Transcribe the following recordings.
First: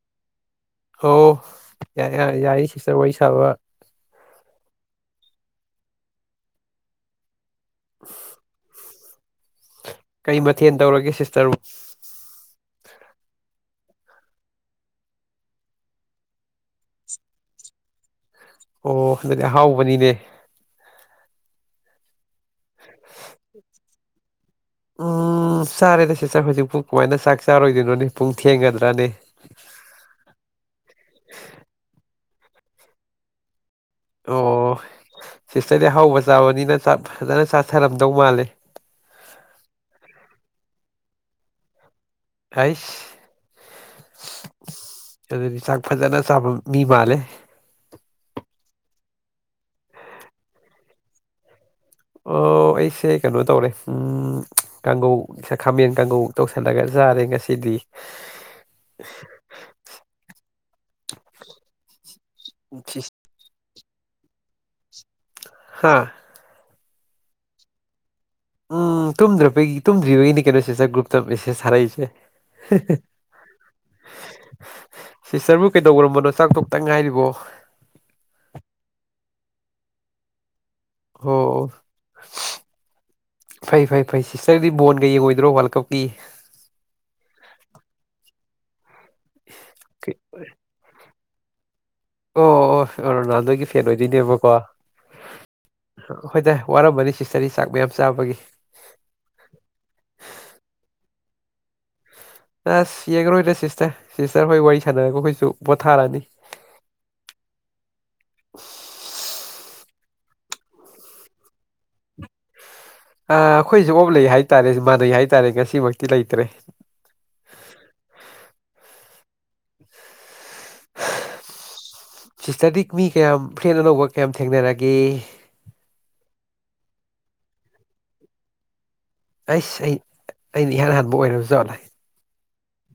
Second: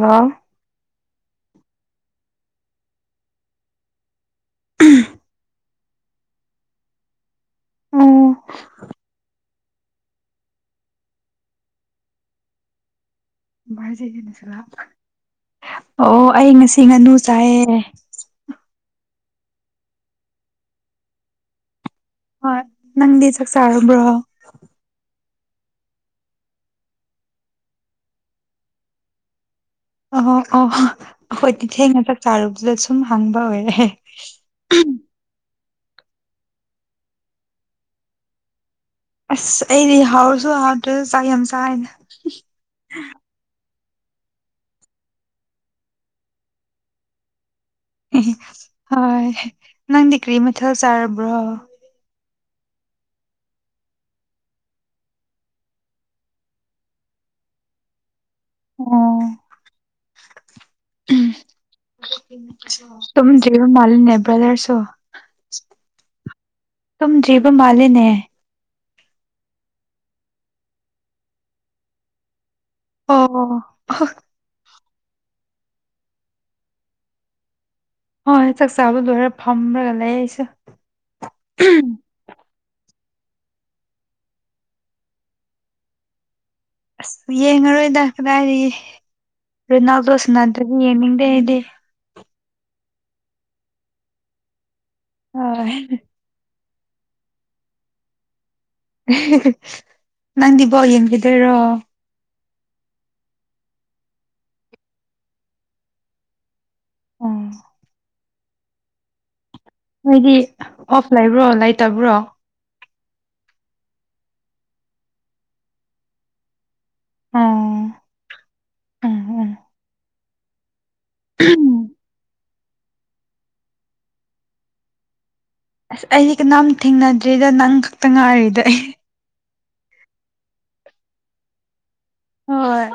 hello ꯑꯧ ꯌꯔꯦ ꯌꯔꯦ ꯌꯥꯏ ꯁꯤꯇꯔ ꯋꯥꯔꯤ ꯁꯥꯕ ꯎ ꯑꯣ [unintelligible] ꯀꯩ ꯃꯊꯦꯜ ꯇꯧꯔꯒꯦ ꯁꯤꯁꯇꯔꯕꯨ [unintelligible] ꯑꯣ ꯑꯩ ꯉꯁꯤ ꯉꯥꯅꯨ ꯆꯥꯏꯌꯦ ꯑꯣ ꯑꯗꯨꯗꯤ ꯑꯍꯥꯎꯕꯅꯤꯅꯦ ꯍꯣꯏ ꯅꯪꯗꯤ ꯆꯥꯛ ꯆꯥꯔꯕ꯭ꯔꯣ ꯎꯝ ꯆꯥꯔꯦꯗ ꯁꯤꯁꯇꯔ ꯍꯧꯖꯤꯛꯄꯨ ꯀꯃꯥꯏꯅ ꯆꯥꯛ ꯆꯥꯔꯣꯏꯗꯣꯏꯅꯣꯅꯦ ꯄꯨꯡ ꯊꯦꯡꯒꯗ꯭ꯔꯅꯦ ꯑꯣꯍꯣ ꯑꯣ ꯑꯍꯣꯏꯗꯤ ꯊꯦꯡꯅ ꯆꯥꯛ ꯆꯥꯔꯨꯕꯗꯨꯗ ꯁꯨꯝ ꯍꯪꯕ ꯑꯣꯏꯔꯦ ꯍꯦ ꯑꯣ ꯁꯤꯁꯇꯔꯗꯤ ꯑꯍꯥꯎꯕ ꯆꯥꯕꯅꯤꯅ ꯆꯥꯛ ꯐꯖꯅ ꯆꯥꯊꯔꯝꯗꯧ ꯃꯥꯜꯂꯦ ꯑꯁ ꯑꯩꯗꯤ ꯍꯥꯎꯔꯁꯨ ꯍꯥꯎꯇ꯭ꯔꯁꯨ ꯆꯥꯛ ꯌꯥꯝ ꯆꯥꯥꯏꯗ ꯍꯩꯁ ꯑꯗꯨꯗꯤ ꯆꯥꯛ ꯐꯖꯅ ꯆꯥꯕ ꯃꯤ ꯃꯥꯜꯂꯦ ꯏꯍꯤ ꯍꯣꯏ ꯅꯪꯗꯤ ꯀ꯭ꯔꯤ ꯃꯊꯦꯜ ꯆꯥꯔꯕ꯭ꯔꯣ ꯑꯣ ꯑꯩꯁꯦ ꯀꯅꯣ ꯇꯧꯔꯦ ꯎꯝ ꯀꯥꯡꯒꯧ ꯈꯥꯃꯦꯟ ꯀꯥꯡꯒꯧ ꯇꯧꯁꯜꯂꯒ ꯆꯥꯔꯦ ꯑꯥꯔꯦ ꯉꯁꯤꯗꯤ ꯑꯣ ꯍꯝ ꯇꯨꯝꯗ꯭ꯔꯤ ꯌꯦꯔꯨꯝ ꯃꯥꯜꯂꯤꯅꯦ ꯅꯦꯕꯔꯂꯔ ꯁꯣ ꯍꯥꯥ ꯇꯨꯝꯗ꯭ꯔꯤꯕ ꯃꯥꯜꯂꯦꯅꯦ ꯎꯝ ꯇꯨꯝꯗ꯭ꯔꯕꯒꯤ ꯇꯨꯝꯗ꯭ꯔꯤꯕꯒꯤꯅꯤ ꯀꯩꯅꯣ ꯁꯤꯁꯇꯔ ꯒ꯭ꯔꯨꯞꯇ ꯃꯦꯁꯦꯁ ꯊꯥꯔꯛꯏꯁꯦ ꯑꯣ ꯑꯍꯣ ꯁꯤꯁꯇꯔꯕꯨ ꯀꯩꯗꯧꯔꯝꯕꯅꯣ ꯆꯥꯛꯇꯣꯛꯇ ꯉꯥꯏꯔꯤꯕꯣ ꯍꯣꯏ ꯆꯥꯛꯆꯥꯥꯕ ꯂꯣꯏꯔ ꯐꯝꯔꯒ ꯂꯩ ꯑꯩꯁꯨ ꯑꯣ ꯐꯩ ꯐꯩ ꯐꯩ ꯁꯤꯁꯇꯔꯗꯤ ꯕꯣꯟꯒ ꯌꯦꯡꯉꯣꯏꯗ꯭ꯔꯣ ꯋꯥꯔꯜ ꯀꯞꯀꯤ ꯑꯁ ꯌꯦꯡꯉꯔꯣꯏꯗ ꯀꯗꯥꯏꯗꯒꯤ ꯔꯣꯅꯥꯜꯗꯣ ꯁꯥꯟꯅꯗ꯭ꯔꯗꯤ ꯌꯦꯡꯅꯤꯡꯗꯦ ꯑꯩꯗꯤ ꯑꯣ ꯑꯣ ꯑꯣ ꯔꯣꯅꯥꯜꯗꯣꯒꯤ ꯐꯦꯟ ꯑꯣꯏꯗꯣꯏꯅꯦꯕꯀꯣ ꯍꯣꯏ ꯍꯣꯏꯗꯥ ꯋꯥꯔꯝꯃꯅꯤ ꯁꯤꯁꯇꯔꯗꯤ ꯆꯥꯛ ꯃꯌꯥꯝ ꯆꯥꯕꯒꯤ ꯍꯦ ꯍꯦ ꯅꯪꯗꯤ ꯕꯣꯜ ꯌꯦꯡꯒꯤꯗꯣꯏꯔꯣ ꯑꯁ ꯌꯦꯡꯉꯔꯣꯏꯗꯥ ꯁꯤꯁꯇꯔ ꯁꯤꯁꯇꯔ ꯍꯣꯏ ꯋꯥꯔꯤ ꯁꯥꯟꯅꯔꯒ ꯑꯩꯈꯣꯏꯁꯨ ꯄꯣꯊꯥꯔꯅꯤ ꯑꯣ ꯅꯣꯏꯗꯤ ꯑꯣꯐ ꯂꯩꯕ꯭ꯔꯣ ꯂꯩꯇꯕ꯭ꯔꯣ ꯑꯥ ꯑꯩꯈꯣꯏꯖꯨ ꯑꯣꯞ ꯂꯩ ꯍꯥꯏꯇꯥꯔꯦ ꯃꯥꯟꯅꯩ ꯍꯥꯏꯇꯥꯔꯦ ꯉꯁꯤꯃꯛꯇꯤ ꯂꯩꯇꯔꯦ ꯑꯣ ꯑꯍꯝ ꯁꯤꯁꯇꯔꯗꯤ ꯃꯤ ꯀꯌꯥꯝ ꯐ꯭ꯔꯦꯟ ꯑꯅꯧꯕ ꯀꯌꯥꯝ ꯊꯦꯡꯅꯔꯒꯦ ꯑꯁ ꯑꯩꯗꯤ ꯀꯅꯥꯝ ꯊꯦꯡꯅꯗ꯭ꯔꯤꯗ ꯅꯪ ꯈꯛꯇ ꯉꯥꯏꯔꯤꯗ ꯑꯩ ꯑꯩꯁ ꯑꯩ ꯑꯩꯅ ꯏꯍꯥꯟ ꯍꯥꯟꯕ ꯑꯣꯏꯔꯕꯖꯥꯠꯂ ꯍꯣꯏ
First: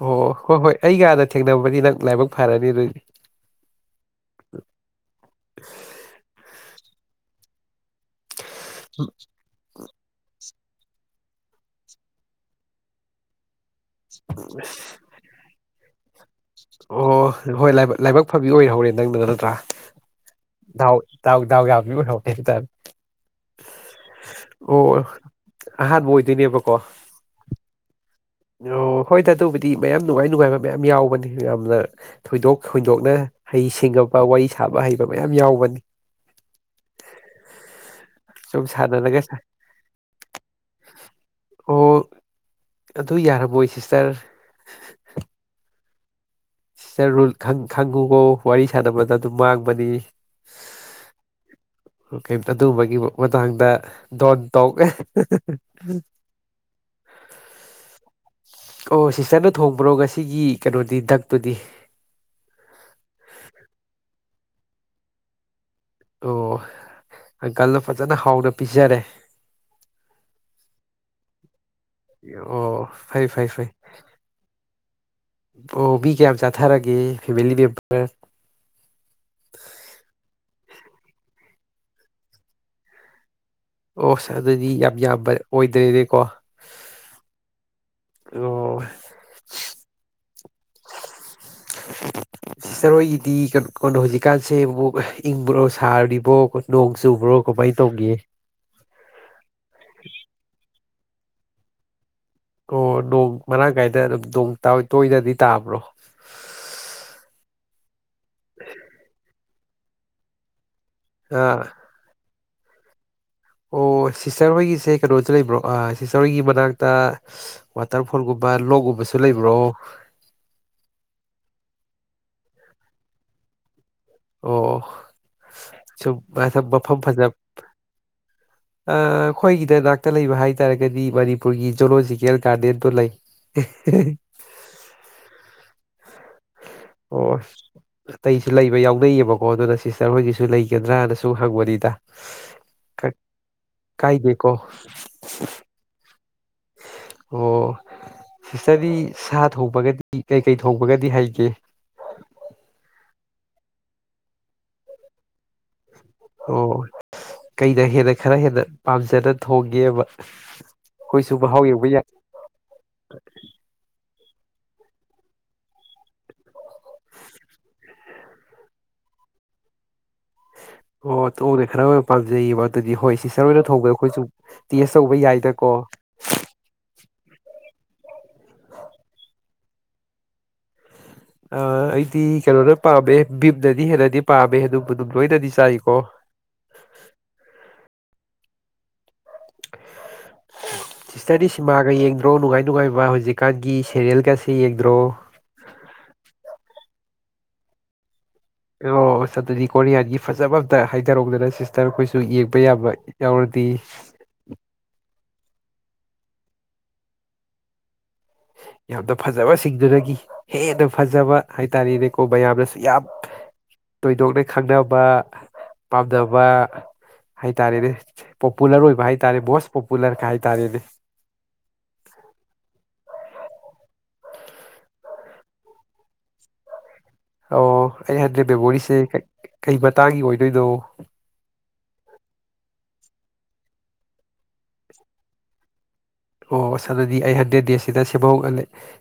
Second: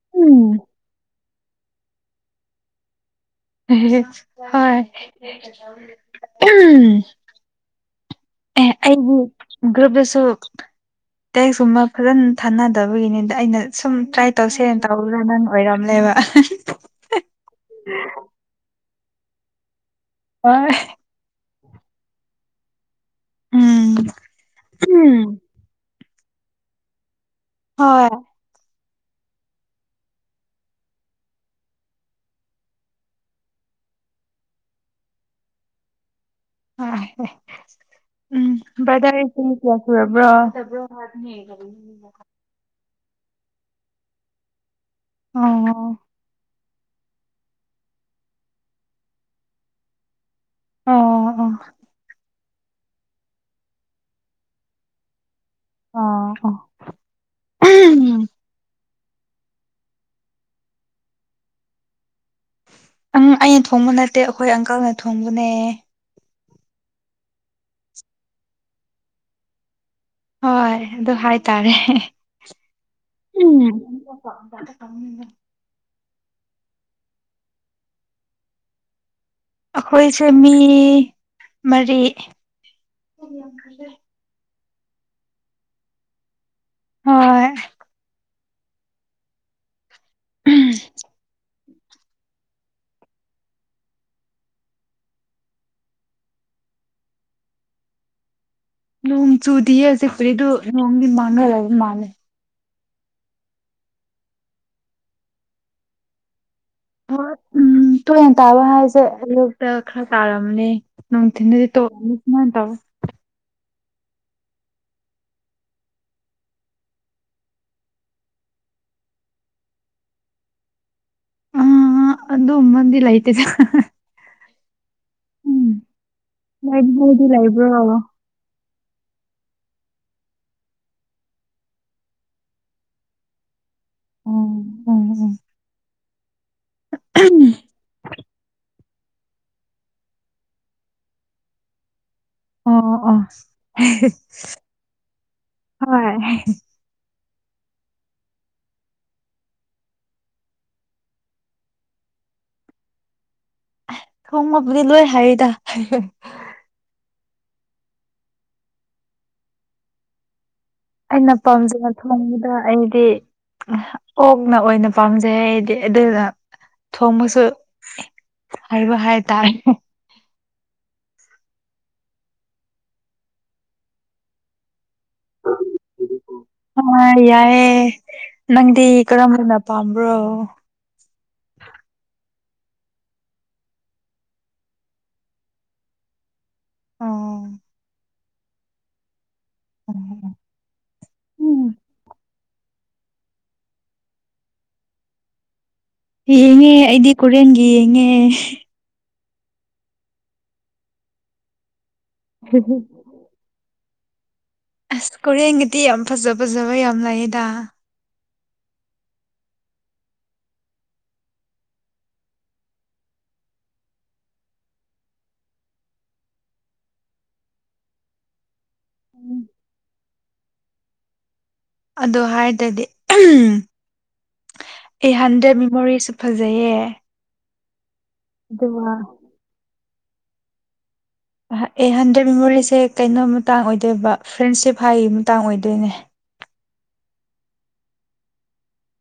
ꯍꯣ ꯑꯣ ꯎꯝ ꯍꯣꯏ ꯍꯣꯏ ꯑꯩꯒ ꯍꯥꯟꯅ ꯊꯦꯡꯅꯕꯩ ꯅꯪ ꯂꯥꯏꯕꯛ ꯐꯔꯅꯤ ꯑꯗꯨꯏꯗꯤ ꯑꯦꯍꯦ ꯍꯦ ꯍꯣꯏ ꯑꯦ ꯑꯩꯒꯤ ꯒ꯭ꯔꯨꯞꯗꯁꯨ ꯇꯦꯛꯁ ꯁꯨꯝꯕ ꯐꯖꯅ ꯊꯥꯟꯅꯗꯕꯒꯤꯅꯤꯗ ꯑꯩꯅ ꯁꯨꯝ ꯇ꯭ꯔꯥꯏ ꯇꯧꯁꯦꯅ ꯇꯧꯕꯗ ꯅꯪ ꯑꯣꯏꯔꯝꯂꯦꯕ ꯑꯣ ꯍꯣ ꯍꯣꯏ ꯂꯥꯏꯕꯛ ꯂꯥꯏꯕꯛ ꯐꯕꯤ ꯑꯣꯏꯍꯧꯔꯦ ꯅꯪꯅ ꯅꯠꯇ꯭ꯔꯥ ꯍꯣꯏ ꯗꯥꯎ ꯗꯥꯎ ꯗꯥꯎ ꯌꯥꯕꯤ ꯑꯣꯏꯍꯧꯔꯦ ꯍꯟꯇꯛ ꯎꯝ ꯑꯣ ꯎꯝ ꯑꯍꯥꯟꯕ ꯑꯣꯏꯗꯣꯏꯅꯦꯕꯀꯣ ꯍꯣꯏ ꯑꯣ ꯍꯣꯏꯗ ꯑꯗꯨꯕꯨꯗꯤ ꯃꯌꯥꯝ ꯅꯨꯡꯉꯥꯏ ꯅꯨꯡꯉꯥꯏꯕ ꯃꯌꯥꯝ ꯌꯥꯎꯕꯅꯤ ꯌꯥꯝꯅ ꯊꯣꯏꯗꯣꯛ ꯍꯣꯏꯗꯣꯛꯅ ꯍꯩ ꯏꯁꯤꯡꯉꯕ ꯋꯥꯔꯤ ꯁꯥꯕ ꯍꯩꯕ ꯃꯌꯥꯝ ꯌꯥꯎꯕꯅꯤ ꯍꯥꯏ ꯍꯦ ꯎꯝ ꯁꯨꯝ ꯁꯥꯟꯅꯔꯒ ꯕꯔꯗꯔꯑꯁꯤ ꯆꯍꯤ ꯀꯌꯥ ꯁꯨꯔꯕ꯭ꯔꯥ ꯑꯣ ꯑꯗꯨ ꯌꯥꯔꯕꯣꯏ ꯁꯤꯁꯇꯔ ꯑꯣ ꯑꯣ ꯁꯤꯁꯇꯔ ꯔꯨꯜ ꯈꯪ ꯈꯪꯉꯨꯀꯣ ꯋꯥꯔꯤ ꯁꯥꯟꯅꯕꯗ ꯑꯗꯨꯝ ꯃꯥꯡꯕꯅꯤ ꯑꯣ ꯑꯣ ꯀꯩꯝꯇ ꯑꯗꯨꯒꯨꯝꯕꯒꯤ ꯃꯇꯥꯡꯗ ꯗꯣꯟ ꯇꯣꯛ ꯑꯍꯦ ꯍꯦ ꯍ ꯑꯣ ꯑꯣ ꯑꯍꯝ ꯑꯣ ꯁꯤꯁꯇꯔꯅ ꯊꯣꯡꯕ꯭ꯔꯣ ꯉꯁꯤꯒꯤ ꯀꯩꯅꯣꯗꯤ ꯗꯛꯇꯨꯗꯤ ꯑꯪ ꯑꯩꯅ ꯊꯣꯡꯕ ꯅꯠꯇꯦ ꯑꯩꯈꯣꯏ ꯑꯪꯀꯜꯅ ꯊꯣꯡꯕꯅꯦ ꯑꯣ ꯑꯪꯀꯜꯅ ꯐꯖꯅ ꯍꯥꯎꯅ ꯄꯤꯖꯔꯦ ꯍꯣꯏ ꯑꯗꯨ ꯍꯥꯏꯇꯥꯔꯦ ꯍꯦꯍꯦ ꯑꯣ ꯐꯩ ꯐꯩ ꯐꯩ [unintelligible] ꯑꯣ ꯃꯤ ꯀꯌꯥꯝ ꯆꯥꯊꯔꯒꯦ ꯐꯦꯃꯤꯂꯤ ꯃꯦꯝꯕꯔ ꯑꯩꯈꯣꯏꯁꯦ ꯃꯤ ꯃꯔꯤ ꯑꯣꯁ ꯑꯗꯨꯗꯤ ꯌꯥꯝ ꯌꯥꯝꯕ ꯑꯣꯏꯗ꯭ꯔꯦꯅꯦꯀꯣ ꯍꯣꯏ ꯑꯣ ꯎꯝ [inaudible] ꯁꯤꯁꯇꯔꯍꯣꯏꯒꯤꯗꯤ ꯀꯩꯅꯣ ꯀꯩꯅꯣ ꯍꯧꯖꯤꯛꯀꯥꯟꯁꯦ ꯑꯃꯨꯛ ꯏꯪꯕ꯭ꯔꯣ ꯁꯥꯔꯤꯕ꯭ꯔꯣ ꯅꯣꯡ ꯆꯨꯕ꯭ꯔꯣ ꯀꯃꯥꯏ ꯇꯧꯒꯦ ꯅꯣꯡ ꯆꯨꯗꯤꯌꯦ [unintelligible] ꯅꯣꯡꯗꯤ ꯃꯪꯉꯒ ꯂꯩꯕ ꯃꯥꯜꯂꯦ ꯑꯣ ꯅꯣꯡ ꯃꯔꯥꯡ ꯀꯥꯏꯅ ꯑꯗꯨꯝ ꯅꯣꯡ ꯇꯥꯕ ꯇꯣꯏꯅꯗꯤ ꯇꯥꯕ꯭ꯔꯣ ꯍꯣꯏ ꯎꯝ ꯇꯣꯏꯅ ꯇꯥꯕ ꯍꯥꯏꯁꯦ ꯑꯌꯨꯛꯇ ꯈꯔ ꯇꯥꯔꯝꯅꯤ ꯑꯥ ꯅꯨꯡꯊꯤꯟꯗꯗꯤ ꯇꯣ ꯁꯨꯃꯥꯢꯅ ꯇꯧꯏ ꯑꯣ ꯁꯤꯁꯇꯔ ꯍꯣꯏꯒꯤꯁꯦ ꯀꯩꯅꯣꯗ ꯂꯩꯕ꯭ꯔꯣ ꯑꯥ ꯁꯤꯁꯇꯔ ꯍꯣꯏꯒꯤ ꯃꯅꯥꯛꯇ ꯋꯥꯇꯔꯐꯣꯜꯒꯨꯝꯕ ꯂꯣꯛ ꯀꯨꯝꯕꯁꯨ ꯂꯩꯕ꯭ꯔꯣ ꯑꯥ ꯑꯗꯨꯝꯕꯗꯤ ꯂꯩꯇꯦꯗ ꯍꯥ ꯍꯥ ꯑꯣ ꯑꯣ ꯁꯨꯝ [unintelligible] ꯃꯐꯝ ꯂꯥꯏꯕ꯭ꯔꯦꯔꯤꯗꯤ ꯐꯖꯅ ꯂꯩꯕ꯭ꯔꯣ ꯑꯥ ꯑꯩꯈꯣꯏꯒꯤꯗ ꯅꯥꯛꯇ ꯂꯩꯕ ꯍꯥꯏꯇꯥꯥꯔꯒꯗꯤ ꯃꯅꯤꯄꯨꯔꯒꯤ ꯖꯨꯂꯣꯖꯤꯀꯦꯜ ꯒꯥꯔꯗꯦꯟꯗꯣ ꯂꯩ ꯑꯦꯍꯦꯍꯦ [unintelligible] ꯑꯣ ꯑꯇꯩꯁꯨ ꯂꯩꯕ ꯌꯥꯎꯅꯩꯌꯦꯕꯀꯣ ꯑꯗꯨꯅ ꯁꯤꯁꯇꯔ ꯍꯣꯏꯒꯤꯁꯨ ꯂꯩꯒꯗ꯭ꯔꯥꯅ ꯁꯨꯝ ꯍꯪꯕꯅꯤꯗ ꯑꯣ ꯈꯛ ꯑꯣ ꯀꯥꯏꯗꯦꯀꯣ ꯍꯣꯏ ꯑꯣ ꯁꯤꯁꯇꯔꯗꯤ ꯁꯥ ꯊꯣꯡꯕꯒꯗꯤ ꯀꯩꯀꯩ ꯊꯣꯡꯕꯒꯗꯤ ꯍꯩꯒꯦ [inaudible] ꯍꯦ ꯊꯣꯡꯕꯕꯨꯗꯤ ꯂꯣꯏ ꯍꯩꯗ ꯑꯣ ꯀꯩꯅ ꯍꯦꯟꯅ ꯈꯔ ꯍꯦꯟꯅ ꯄꯥꯝꯖꯅ ꯊꯣꯡꯒꯦꯕ ꯑꯩꯅ ꯃꯍꯥꯎ ꯄꯥꯝꯖꯕ ꯌꯦꯡꯕ ꯌꯥꯏ ꯊꯣꯡꯕꯗ ꯑꯩꯗꯤ ꯑꯣꯛꯅ ꯑꯣꯏꯅ ꯄꯥꯝꯖꯩ ꯑꯩꯗꯤ ꯑꯗꯨꯅ ꯊꯣꯡꯕꯁꯨ ꯍꯥꯏꯔꯣꯏ ꯍꯥꯏ ꯇꯥꯔꯦ ꯑꯣ [unintelligible] ꯄꯥꯝꯖꯩꯌꯦꯕ ꯑꯗꯨꯗꯤ ꯍꯣꯏ ꯁꯤꯇꯔ ꯑꯣꯏꯅ ꯊꯣꯡꯕꯗ ꯑꯩꯈꯣꯏꯁꯨ ꯇꯦꯁ ꯇꯧꯕ ꯌꯥꯏꯗꯀꯣ ꯌꯥꯏꯑꯦ ꯅꯪꯗꯤ ꯀꯔꯝꯕꯅ ꯄꯥꯝꯕ꯭ꯔꯣ ꯑꯥ ꯑꯩꯗꯤ ꯀꯩꯅꯣꯅ ꯄꯥꯝꯃꯦ ꯚꯤꯝꯅꯗꯤ ꯍꯦꯟꯅꯗꯤ ꯄꯥꯝꯃꯦ ꯑꯗꯨꯝꯕꯨ ꯑꯗꯨꯝ ꯂꯣꯏꯅꯗꯤ ꯆꯥꯏꯀꯣ [inaudible] ꯁꯤꯁꯇꯔꯗꯤ ꯎꯝ ꯁꯤꯃꯥꯒ ꯌꯦꯡꯗ ꯗ꯭ꯔꯣ ꯅꯨꯡꯉꯥꯏ ꯅꯨꯡꯉꯥꯏꯕ ꯍꯧꯖꯤꯛꯀꯥꯟꯒꯤ ꯁꯦꯔꯤꯌꯜ ꯀꯥꯁꯦ ꯌꯦꯡꯗ꯭ꯔꯣ ꯌꯦꯡꯉꯦ ꯑꯩꯗꯤ ꯀꯣꯔꯝꯌꯥꯟꯒꯤ ꯌꯦꯡꯉꯦ ꯑꯣ ꯑꯁ ꯗꯨꯗꯤ ꯀꯣꯔꯤꯌꯥꯟꯒꯤ ꯐꯖꯕ ꯑꯝꯇ ꯍꯥꯏꯊꯔꯧꯗꯅ ꯁꯤ ꯇꯔ ꯑꯩꯈꯣꯏꯁꯨ ꯏꯕ ꯌꯥꯕ ꯌꯥꯎꯔꯗꯤ ꯑꯁ ꯀꯣꯔꯤꯌꯥꯟꯒꯤꯗꯤ ꯌꯥꯝ ꯐꯖ ꯐꯖꯕ ꯌꯥꯝ ꯂꯩꯌꯦꯗ ꯌꯥꯝꯅ ꯐꯖꯕꯁꯤꯡꯗꯨꯗꯒꯤ ꯍꯦꯟꯅ ꯐꯖꯕ ꯍꯥꯏꯇꯥꯔꯦꯅꯦꯀꯣ ꯃꯌꯥꯝꯅꯁꯨ ꯌꯥꯝ ꯊꯣꯏꯗꯣꯛꯅ ꯈꯪꯅꯕ ꯄꯥꯝꯅꯕ ꯍꯥꯏꯇꯥꯔꯦꯅꯦ ꯄꯣꯄꯨꯂꯔ ꯑꯣꯏꯕ ꯎꯝ ꯍꯥꯏꯇꯥꯔꯦ ꯃꯣꯁ ꯄꯣꯄꯨꯂꯔꯒ ꯍꯥꯏ ꯇꯔꯦꯅꯦ ꯑꯗꯨ ꯍꯥꯏꯔꯗꯤ ꯎꯝ ꯑꯩ ꯍꯟꯗ꯭ꯔꯦꯠ ꯃꯦꯃꯣꯔꯤꯁꯨ ꯐꯖꯩꯌꯦ ꯑꯣ ꯑꯩ ꯍꯟꯗ꯭ꯔꯦꯠ ꯑꯗꯨꯒ ꯕꯦꯃꯣꯔꯤꯁꯦ ꯀꯩ ꯃꯇꯥꯡꯒꯤ ꯑꯣꯏꯗꯣꯏꯅꯣ ꯑꯦ ꯍꯟꯗ꯭ꯔꯦꯗ ꯃꯦꯃꯣꯔꯤꯁꯦ ꯀꯩꯅꯣ ꯃꯇꯥꯡ ꯑꯣꯏꯗꯣꯏꯕ ꯐ꯭ꯔꯦꯟꯁꯤꯞ ꯍꯥꯏ ꯃꯇꯥꯡ ꯑꯣꯏꯗꯣꯏꯅꯦ ꯑꯣ ꯁꯥꯅꯗꯤ ꯑꯩ ꯍꯟꯗ꯭ꯔꯦꯠ ꯗꯦꯖꯁꯤꯗ ꯁꯦꯝꯍꯧ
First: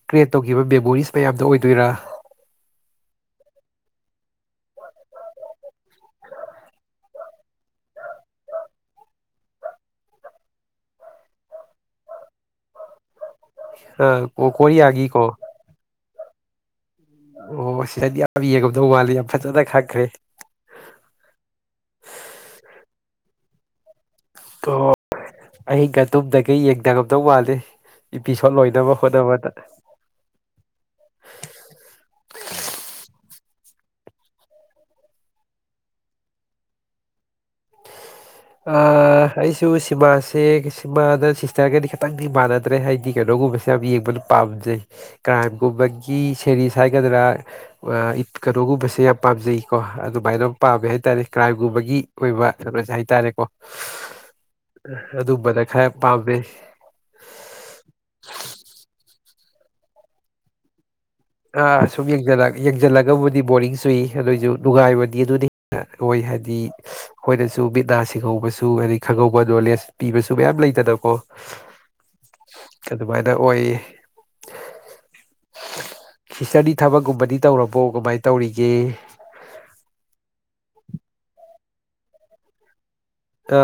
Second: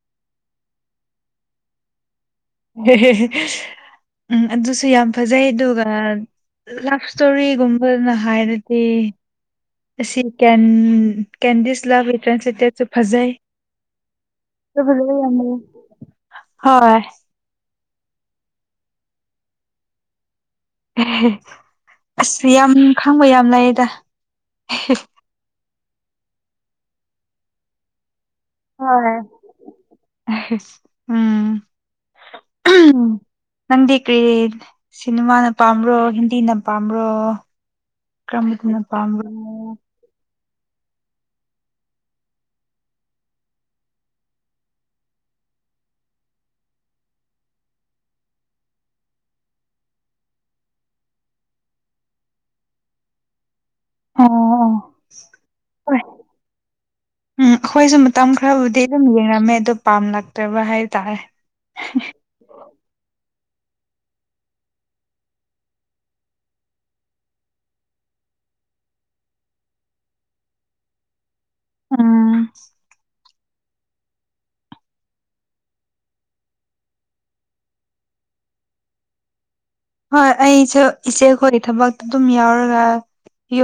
ꯀ꯭ꯔꯤꯌꯦꯠ ꯇꯧꯈꯤꯕ ꯃꯦꯃꯣꯔꯤꯁ ꯃꯌꯥꯝꯗꯣ ꯑꯣꯏꯗꯣꯏꯔꯥ ꯎꯝ ꯑꯗꯨꯁꯨ ꯌꯥꯝ ꯐꯖꯩ ꯑꯗꯨꯒ ꯂꯐ ꯁ꯭ꯇꯣꯔꯤꯒꯨꯝꯕꯅ ꯍꯥꯏꯔꯗꯤ ꯑꯁꯤ ꯀꯦꯟ ꯀꯦꯟꯗꯤꯁ ꯂꯚ ꯇ꯭ꯔꯟꯁꯇꯦꯠꯁꯨ ꯐꯖꯩ ꯑꯥ ꯀꯣꯔꯤꯌꯥꯒꯤ ꯐꯖꯕ ꯀꯣ ꯌꯥꯝ ꯂꯩ ꯍꯣꯏ ꯑꯣ ꯑꯁ ꯑꯩꯗꯤ ꯌꯥꯝ ꯌꯦꯡꯉꯝꯗꯧ ꯃꯥꯜꯂꯦ ꯌꯥꯝ ꯐꯖꯅ ꯈꯪꯈ꯭ꯔꯦ ꯍꯦꯍꯦ ꯑꯁ ꯌꯥꯝ ꯈꯪꯕ ꯌꯥꯝ ꯂꯩꯌꯦꯗ ꯑꯣ ꯑꯍꯤꯡꯒ ꯇꯨꯝꯗꯈꯩ ꯌꯦꯡꯗꯔꯝꯗꯧ ꯃꯥꯜꯂꯦ ꯏꯄꯤꯁꯣꯠ ꯂꯣꯏꯅꯕ ꯍꯣꯏ ꯍꯣꯠꯅꯕꯗ ꯑ ꯍꯝ ꯅꯪꯗꯤ ꯀ꯭ꯔꯤ ꯁꯤꯅꯤꯃꯥꯅ ꯄꯥꯝꯕ꯭ꯔꯣ ꯍꯤꯟꯗꯤꯅ ꯄꯥꯝꯕ꯭ꯔꯣ ꯀꯔꯝꯕꯗꯨꯅ ꯑꯥ ꯄꯥꯝꯕ꯭ꯔꯣ ꯑꯩꯁꯨ ꯁꯤꯃꯥꯁ ꯑꯦ ꯁꯤꯃꯥꯗ ꯁꯤꯁꯇ꯭ꯔꯒꯗꯤ ꯈꯤꯇꯪꯗꯤ ꯃꯥꯟꯅꯗ꯭ꯔꯦ ꯍꯥꯏꯗꯤ ꯀꯩꯅꯣꯒꯨꯝꯕꯁꯦ ꯌꯥꯝ ꯌꯦꯡꯕꯅ ꯄꯥꯝꯖꯩ ꯇ꯭ꯔꯥꯏꯝꯒꯨꯝꯕꯒꯤ ꯁꯦꯔꯤꯁ ꯍꯥꯏꯒꯗ꯭ꯔꯥ ꯑꯥ ꯏꯠ ꯩꯅꯣꯒꯨꯝꯕꯁꯦ ꯌꯥꯝꯅ ꯄꯥꯝꯖꯩ ꯀꯣ ꯑꯗꯨꯃꯥꯏꯅ ꯑꯗꯨꯝ ꯄꯥꯝꯃꯦ ꯍꯥꯏꯇꯥꯔꯦ ꯀ꯭ꯔꯥꯏꯝꯒꯨꯝꯕꯒꯤ ꯑꯣꯏꯕ ꯀꯩꯅꯁꯦ ꯍꯥꯏꯇꯔꯦ ꯑꯣ ꯑꯣ ꯑꯗꯨꯝꯕꯅ ꯈꯥꯔ ꯍꯣꯏ ꯄꯥꯝꯃꯦ ꯎꯝ ꯑꯩꯈꯣꯏꯁꯨ ꯃꯇꯝ ꯈꯥꯔꯕꯨꯗꯤ ꯑꯗꯨꯝ ꯌꯦꯡꯉꯝꯃꯦ ꯑꯗꯣ ꯄꯥꯝꯂꯛꯇ꯭ꯔꯥꯕ ꯍꯥꯏ ꯑꯥ ꯁꯨꯝ ꯌꯦꯡꯖꯤꯜꯂꯛ ꯌꯦꯛꯖꯤꯜꯂꯒꯕꯨ ꯕꯣꯔꯤꯡ ꯆꯨꯏ ꯑꯗꯨꯑꯣꯏꯁꯨ ꯅꯨꯡꯉꯥꯏꯕꯗꯤ ꯑꯗꯨꯅ ꯍꯦꯟꯅ ꯑꯣꯏ ꯍꯥꯏꯗꯤ ꯑꯈꯣꯏꯅꯁꯨ ꯃꯤꯠꯅ ꯁꯤꯡꯍꯧ ꯎꯕꯁꯨ ꯍꯥꯏꯗꯤ ꯈꯪꯍꯧꯕ ꯅꯣꯜꯂꯦꯖ ꯄꯤꯕꯁꯨ ꯃꯌꯥꯝ ꯂꯩꯗꯅꯀꯣ ꯎꯝ ꯑꯗꯨꯃꯥꯏꯅ ꯑꯣꯏꯌꯦ ꯁꯤꯁꯇ꯭ꯔꯗꯤ ꯊꯕꯛꯀꯨꯝꯕꯗꯤ ꯇꯧꯔꯕꯣ ꯀꯃꯥꯏꯅ ꯇꯧꯔꯤꯒꯦ ꯍꯣꯏ ꯑꯩꯁꯨ ꯏꯆꯦꯈꯣꯏꯒꯤ ꯊꯕꯛꯇ ꯑꯗꯨꯝ ꯌꯥꯎꯔꯒ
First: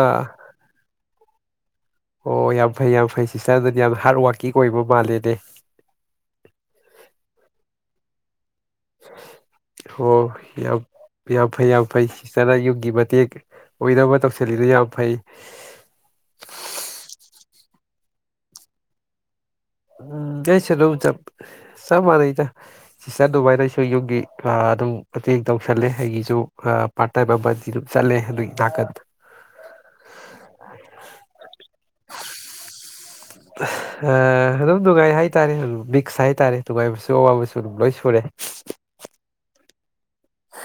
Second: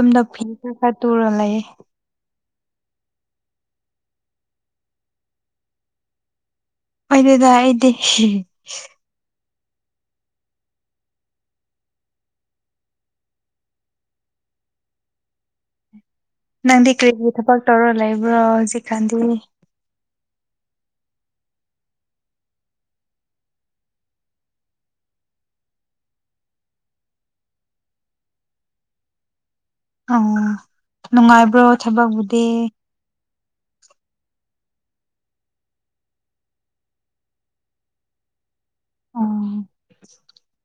ꯑꯥ ꯐꯤ ꯈꯥꯔ ꯈꯥꯔ ꯇꯨꯔ ꯂꯩꯌꯦ ꯑꯣ ꯌꯥꯝ ꯐꯩ ꯌꯥꯝ ꯐꯩ ꯁꯤꯁꯇ꯭ꯔꯗꯨꯗꯤ ꯌꯥꯝ ꯍꯥꯔꯠ ꯋꯥꯔꯀꯤꯡ ꯑꯣꯏꯕ ꯃꯥꯜꯂꯦꯅꯦ ꯑꯣꯏꯗꯦꯗ ꯑꯩꯗꯤ ꯍꯤꯍꯤ ꯑꯣ ꯌꯥꯝ ꯌꯥꯝ ꯐꯩ ꯌꯥꯝ ꯐꯩ ꯁꯤꯁꯇ꯭ꯔꯅ ꯌꯨꯝꯒꯤ ꯃꯇꯦꯡ ꯑꯣꯏꯅꯕ ꯇꯧꯁꯤꯜꯂꯤꯗꯣ ꯌꯥꯝ ꯐꯩ ꯁꯁ ꯅꯪꯗꯤ ꯀ꯭ꯔꯤꯒꯤ ꯊꯕꯛ ꯇꯧꯔ ꯂꯩꯕ꯭ꯔꯣ ꯍꯧꯖꯤꯛꯀꯥꯟꯗꯤ ꯎꯝ ꯑꯩꯁꯨ ꯑꯗꯨꯝ ꯆꯞ ꯆꯞ ꯃꯥꯟꯅꯩꯗ ꯁꯤꯁꯇ꯭ꯔ ꯗꯨꯃꯥꯏꯅ ꯑꯩꯁꯨ ꯌꯨꯝꯒꯤ ꯑꯗꯨꯝ ꯑꯥ ꯃꯇꯦꯡ ꯇꯧꯁꯤꯜꯂꯦ ꯑꯩꯒꯤꯁꯨ ꯑꯥ ꯄꯥꯔꯠ ꯇꯥꯏꯝ ꯑꯃꯗꯤ ꯑꯗꯨꯝ ꯆꯠꯂꯦ ꯑꯗꯨꯒꯤ ꯅꯥꯀꯟꯗ ꯑꯣ ꯅꯨꯡꯉꯥꯏꯕ꯭ꯔꯣ ꯊꯕꯛꯕꯨꯗꯤ ꯑꯥ ꯑꯗꯨꯝ ꯅꯨꯡꯉꯥꯏ ꯍꯥꯏꯇꯥꯔꯦ ꯑꯗꯨꯝ ꯃꯤꯛꯁ ꯍꯥꯏꯇꯥꯔꯦ ꯅꯨꯡꯉꯥꯏꯕꯁꯨ ꯑꯋꯥꯕꯁꯨ ꯑꯗꯨꯝ ꯂꯣꯏ ꯁꯨꯔꯦ ꯑꯣ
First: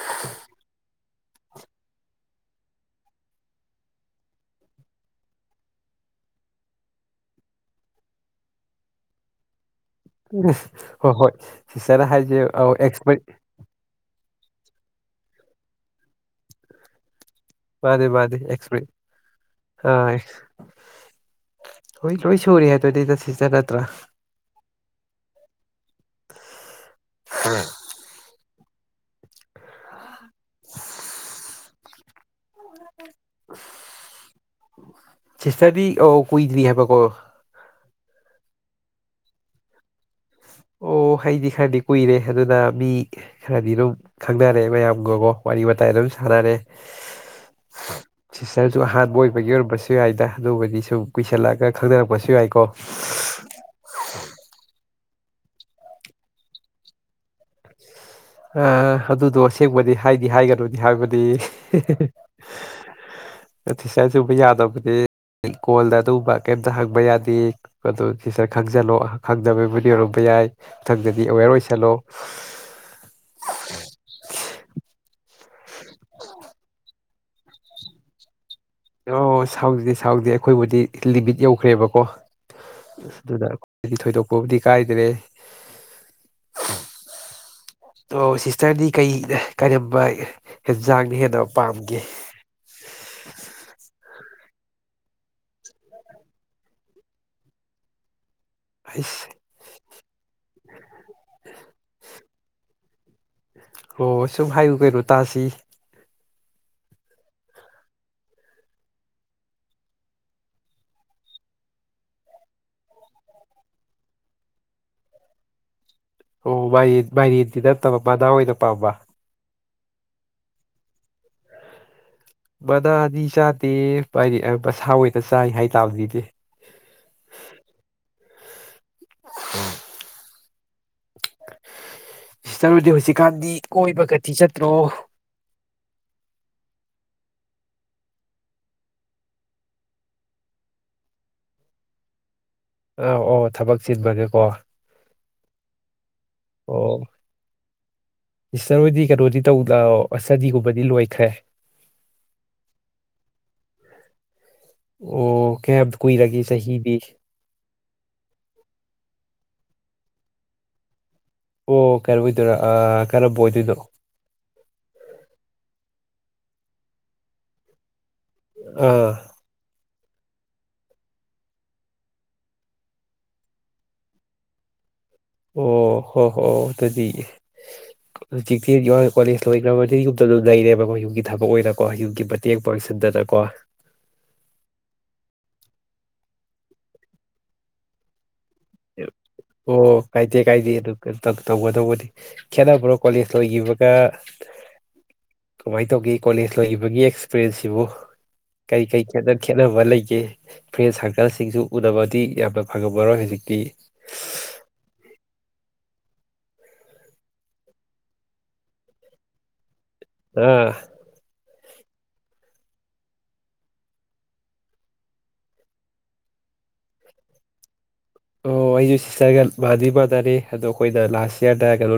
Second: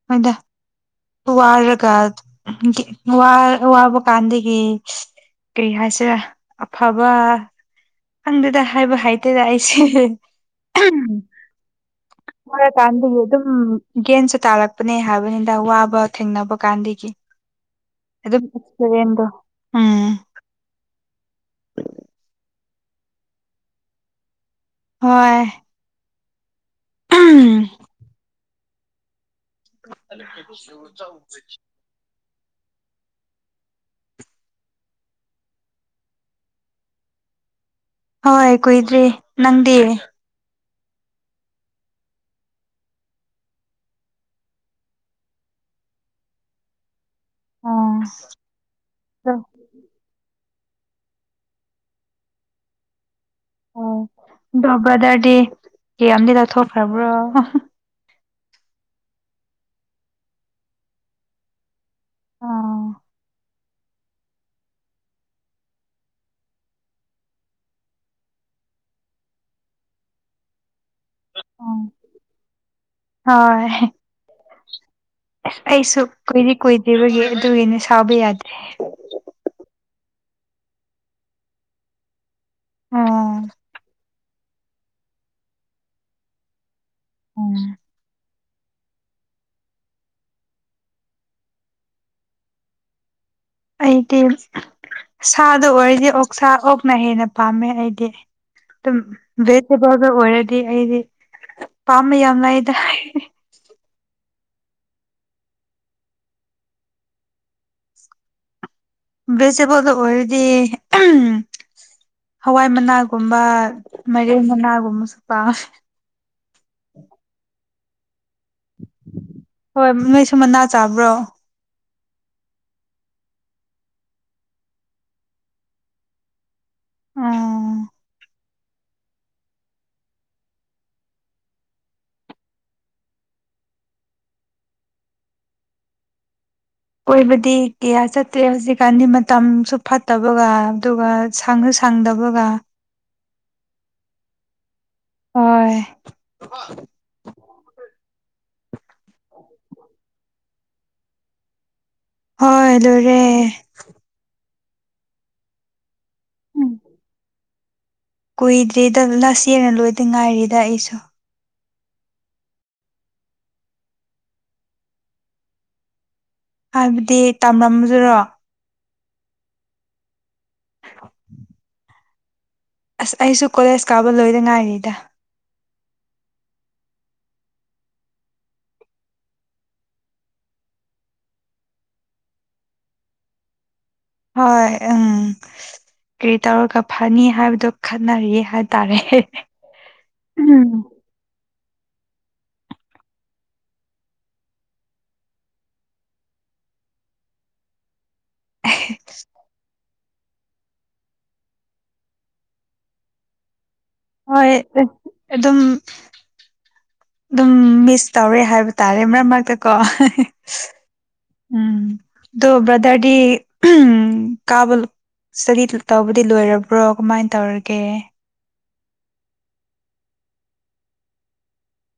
ꯍꯣꯏꯗ ꯋꯥꯔꯒ ꯑꯝ ꯒꯤ ꯋꯥ ꯋꯥꯕ ꯀꯥꯟꯗꯒꯤ ꯁꯁ ꯀ꯭ꯔꯤ ꯍꯥꯏꯁꯤꯔ ꯑꯐꯕ ꯈꯪꯗꯦꯗ ꯍꯥꯏꯕ ꯍꯥꯏꯇꯦꯗ ꯑꯩ ꯁꯦꯍꯦꯍꯦ ꯑꯍꯝ ꯍꯣꯏ ꯍꯣꯏ ꯁꯤꯁꯇꯔꯅ ꯍꯥꯏꯁꯦ ꯑꯧ ꯋꯥꯔꯀꯥꯟꯗꯒꯤ ꯑꯦꯛꯁꯄꯔꯤ ꯑꯗꯨꯝ ꯒꯦꯟꯁꯦ ꯇꯥꯔꯛꯄꯅꯦ ꯍꯥꯏꯕꯅꯤꯗ ꯋꯥꯕ ꯊꯦꯡꯅꯕ ꯀꯥꯟꯗꯒꯤ ꯃꯥꯅꯦ ꯃꯥꯅꯦ ꯑꯗꯨꯝ ꯑꯦꯁꯄꯦꯛ ꯑꯦꯛꯁꯄꯤꯔꯤꯌꯦꯟꯗꯣ ꯎꯝ ꯑꯥꯁ ꯍꯣꯏ ꯂꯣꯏ ꯁꯨꯔꯦ ꯑꯗꯨꯅꯤꯗ ꯁꯤꯁꯇꯔ ꯅꯠꯇ꯭ꯔꯥ ꯍꯣꯏ ꯍꯝ [unintelligible] [unintelligible] ꯁꯤꯁꯇꯔꯗꯤ ꯑꯣ ꯀꯨꯏꯗ꯭ꯔꯤ ꯍꯥꯏꯕ ꯀꯣ ꯍꯣꯏ ꯀꯨꯏꯗ꯭ꯔꯤ ꯅꯪꯗꯤ ꯑꯣ ꯑꯩꯗꯤ ꯈꯔꯗꯤ ꯀꯨꯏꯔꯦ ꯑꯗꯨꯅ ꯃꯤ ꯈꯔꯗꯤ ꯑꯗꯨꯝ ꯈꯪꯅꯔꯦ ꯃꯌꯥꯝꯒꯀꯣ ꯋꯥ ꯔꯤ ꯋꯥꯇꯥꯏ ꯑꯗꯨꯝ ꯁꯥꯟꯅꯔꯦ ꯑꯣ ꯁꯤꯁꯇꯔꯁꯨ ꯑꯍꯥꯟꯕ ꯑꯣꯏꯕꯒꯤ ꯑꯣꯏꯔꯝꯕꯁꯨ ꯌꯥꯏꯗ ꯑꯗꯨꯕꯨꯗꯤ ꯁꯨꯝ ꯀꯨꯏꯁꯜꯂꯛꯑꯒ ꯈꯪꯅꯔꯛꯄꯁꯨ ꯌꯥꯏꯀꯣ ꯑꯣ ꯗꯣ ꯕ꯭ꯔꯗꯔꯗꯤ ꯀꯌꯥꯝ ꯗꯤ ꯂꯧꯊꯣꯛꯈ꯭ꯔꯕ꯭ꯔꯣ ꯑ ꯑꯗꯨꯗꯣ ꯑꯁꯦꯡꯕꯗꯤ ꯍꯥꯏꯗꯤ ꯍꯥꯏꯒꯅꯨꯗꯤ ꯍꯥꯏꯕꯅꯤ ꯅꯊꯤꯁꯥꯁ ꯇꯧꯕ ꯌꯥꯗꯕꯅꯦ ꯀꯣꯜꯗ ꯑꯗꯨꯒꯨꯝꯕ ꯀꯩꯝꯇ ꯍꯪꯕ ꯌꯥꯗꯦ ꯑꯗꯨ ꯁꯤꯁꯇꯔ ꯈꯪꯖꯜꯂꯣ ꯈꯪꯗꯕꯩꯕꯨꯗꯤ ꯑꯣꯏꯔꯝꯕ ꯌꯥꯏ ꯃꯊꯪꯗꯗꯤ ꯑꯦꯋꯦꯌꯔ ꯑꯣꯏꯁꯜꯂꯣ ꯍꯣꯏ ꯑꯁ ꯑꯩꯁꯨ ꯀꯨꯏꯗꯤ ꯀꯨꯏꯗ꯭ꯔꯤꯕꯒꯤ ꯑꯗꯨꯒꯤꯅ ꯁꯥꯎꯕ ꯌꯥꯗꯦ ꯑꯣ ꯁꯥꯎꯗꯦ ꯁꯥꯎꯗꯦ ꯑꯩꯈꯣꯏꯕꯨꯗꯤ ꯂꯤꯃꯤꯠ ꯌꯧꯈ꯭ꯔꯦꯕꯀꯣ ꯑꯣ ꯑꯗꯨꯅ ꯑꯩꯈꯣꯏ ꯊꯣꯏꯗꯣꯛꯄꯕꯨꯗꯤ ꯀꯥꯏꯗ꯭ꯔꯦ ꯎꯝ ꯑꯣ ꯁꯤꯁꯇꯔꯗꯤ ꯀꯩ ꯀꯔꯝꯕ ꯌꯦꯟꯁꯥꯡꯅ ꯍꯦꯟꯅ ꯄꯥꯝꯒꯦ ꯑꯩꯇꯤ ꯁꯥꯗ ꯑꯣꯏꯔꯗꯤ ꯑꯣꯛ ꯁꯥ ꯑꯣꯛꯅ ꯍꯦꯟꯅ ꯄꯥꯝꯃꯦ ꯑꯩꯗꯤ ꯑꯗꯨꯝ ꯑꯩꯁ ꯚꯦꯖꯤꯇꯦꯕꯜꯒ ꯑꯣꯏꯔꯗꯤ ꯑꯩꯗꯤ ꯄꯥꯝꯕ ꯌꯥꯝ ꯂꯩꯗ ꯑꯣ ꯁꯨꯝ ꯍꯥꯏꯌꯨ ꯀꯩꯅꯣ ꯇꯥꯁꯤ ꯕꯦꯁꯇꯦꯕꯜꯗ ꯑꯣꯏꯔꯗꯤ ꯎꯝ ꯍꯋꯥꯏ ꯃꯅꯥꯒꯨꯝꯕ ꯃꯥꯏꯔꯦꯜ ꯃꯅꯥꯒꯨꯝꯕꯁꯨ ꯄꯥꯝ ꯑꯣ ꯃꯥꯏ ꯃꯥꯏꯔꯦꯟꯗꯤ ꯅꯠꯇꯕ ꯃꯅꯥ ꯑꯣꯏꯅ ꯄꯥꯝꯕ ꯍꯣꯏ ꯅꯣꯏꯁꯨ ꯃꯅꯥ ꯆꯥꯕ꯭ꯔꯣ ꯃꯅꯥꯅꯤ ꯆꯥꯗꯦ ꯃꯥꯏ ꯃꯁꯥ ꯑꯣꯏꯅ ꯆꯥꯏ ꯍꯥꯏ ꯇꯥꯕꯅꯤꯅꯦ ꯑꯣ [inaudible] ꯥꯁꯤꯁꯇꯔ ꯍꯣꯏꯗꯤ ꯍꯧꯖꯤꯛꯀꯥꯟꯗꯤ ꯀꯣꯏꯕꯒꯗꯤ ꯆꯠꯇ꯭ꯔꯣ [inaudible] ꯀꯣꯏꯕꯗꯤ ꯀꯌꯥ ꯆꯠꯇ꯭ꯔꯦ ꯍꯧꯖꯤꯛꯀꯥꯟꯗꯤ ꯃꯇꯝꯁꯨ ꯐꯠꯇꯕꯒ ꯑꯗꯨꯒ ꯁꯪꯉ ꯁꯪ ꯗꯕꯒ ꯑꯧ ꯑꯣ ꯊꯕꯛ ꯆꯤꯟꯕꯅꯀꯣ ꯍꯣꯏ ꯁꯤꯁꯇꯔ ꯍꯣꯏꯗꯤ ꯀꯩꯅꯣꯗꯤ ꯇꯧ ꯁꯇꯗꯤꯒꯨꯝꯕꯗꯤ ꯂꯣꯏꯈ꯭ꯔꯦ ꯍꯣꯏ ꯂꯣꯏ ꯔꯦ ꯑꯣ ꯀꯌꯥꯝ ꯀꯨꯏꯔꯒꯦ ꯆꯍꯤꯗꯤ ꯀꯨꯏꯗ꯭ꯔꯤꯗ ꯅꯁꯤꯅ ꯂꯣꯏꯗ ꯉꯥꯏꯔꯤꯗ ꯑꯩꯁꯨ ꯑꯣ ꯀꯔ ꯑꯣꯏꯗꯣꯏꯔ ꯑꯥ ꯀꯔꯝꯕ ꯑꯣꯏꯗꯣꯏꯅꯣ ꯍꯥꯏꯕꯗꯤ ꯇꯝꯃꯝꯕꯗꯨꯔꯣ ꯑꯥ ꯑꯁ ꯑꯩꯁꯨ ꯀꯣꯂꯦꯖ ꯀꯥꯕ ꯂꯣꯏꯗ ꯉꯥꯏꯔꯤꯗ ꯑꯣ ꯍꯣ ꯍꯣ ꯑꯗꯨꯗꯤ ꯍꯧꯖꯤꯛꯇꯤ ꯀꯣꯂꯦꯖ ꯂꯣꯏꯈ꯭ꯔꯕꯅꯤꯅ ꯌꯨꯝꯗ ꯑꯗꯨꯝ ꯂꯩꯔꯦꯕꯀꯣ ꯌꯨꯝꯒꯤ ꯊꯕꯛ ꯑꯣꯏꯅꯀꯣ ꯌꯨꯝꯒꯤ ꯃꯇꯦꯡ ꯄꯥꯡ ꯆꯤꯟꯗꯅ ꯀꯣ ꯍꯣꯏ ꯎꯝ ꯀꯔꯤ ꯇꯧꯔꯒ ꯐꯅꯤ ꯍꯥꯏꯕꯗꯣ ꯈꯠꯅꯔꯤ ꯍꯥꯏ ꯑꯣ ꯀꯥꯏꯗꯦ ꯀꯥꯏꯗꯦ ꯗꯨꯒ ꯇꯝ ꯇꯧꯒꯗꯧꯕꯅꯤ ꯈꯦꯠꯅꯕ꯭ꯔꯣ ꯀꯣꯂꯦꯖ ꯂꯣꯒꯤꯕꯒ ꯀꯃꯥꯏꯅ ꯇꯧꯒꯦ ꯀꯣꯂꯦꯖ ꯂꯣꯒꯤꯕꯒꯤ ꯑꯦꯛꯁꯄꯤꯔꯦꯟꯁꯁꯤꯕꯨ ꯀꯩ ꯀꯩ ꯈꯦꯅ ꯈꯦꯅꯕꯂꯩ ꯑꯦ ꯐ꯭ꯔꯦꯟ ꯁꯥꯔꯀꯜꯁꯤꯡꯁꯨ ꯎꯅꯕꯗꯤ ꯌꯥꯝꯅ ꯐꯪꯉꯝꯃꯔꯣꯏ ꯍꯧꯖꯤꯛꯇꯤ ꯍꯣꯏ ꯑꯦ ꯑꯗꯨꯝ ꯑꯗꯨꯝ ꯃꯤꯁ ꯇꯧꯔꯦ ꯍꯥꯏꯕ ꯇꯥꯔꯦ ꯃꯔꯛ ꯃꯔꯛꯇꯀꯣ ꯑꯥ ꯎꯝ ꯑꯗꯨ ꯕ꯭ꯔꯗꯔꯗꯤ ꯎꯝ ꯀꯥꯕ ꯑꯁꯇꯗꯤ ꯇꯧꯕꯗꯤ ꯂꯣꯏꯔꯕ꯭ꯔꯣ ꯀꯃꯥꯏꯅ ꯇꯧꯔꯒꯦ ꯑꯣ ꯑꯩꯁꯨ ꯁꯤꯁꯇꯔꯒ ꯃꯥꯗꯤ ꯃꯥꯟꯅꯔꯤ ꯑꯗꯣ ꯑꯩꯈꯣꯏꯗ ꯂꯥꯁ ꯌꯔꯗ ꯀꯩꯅꯣ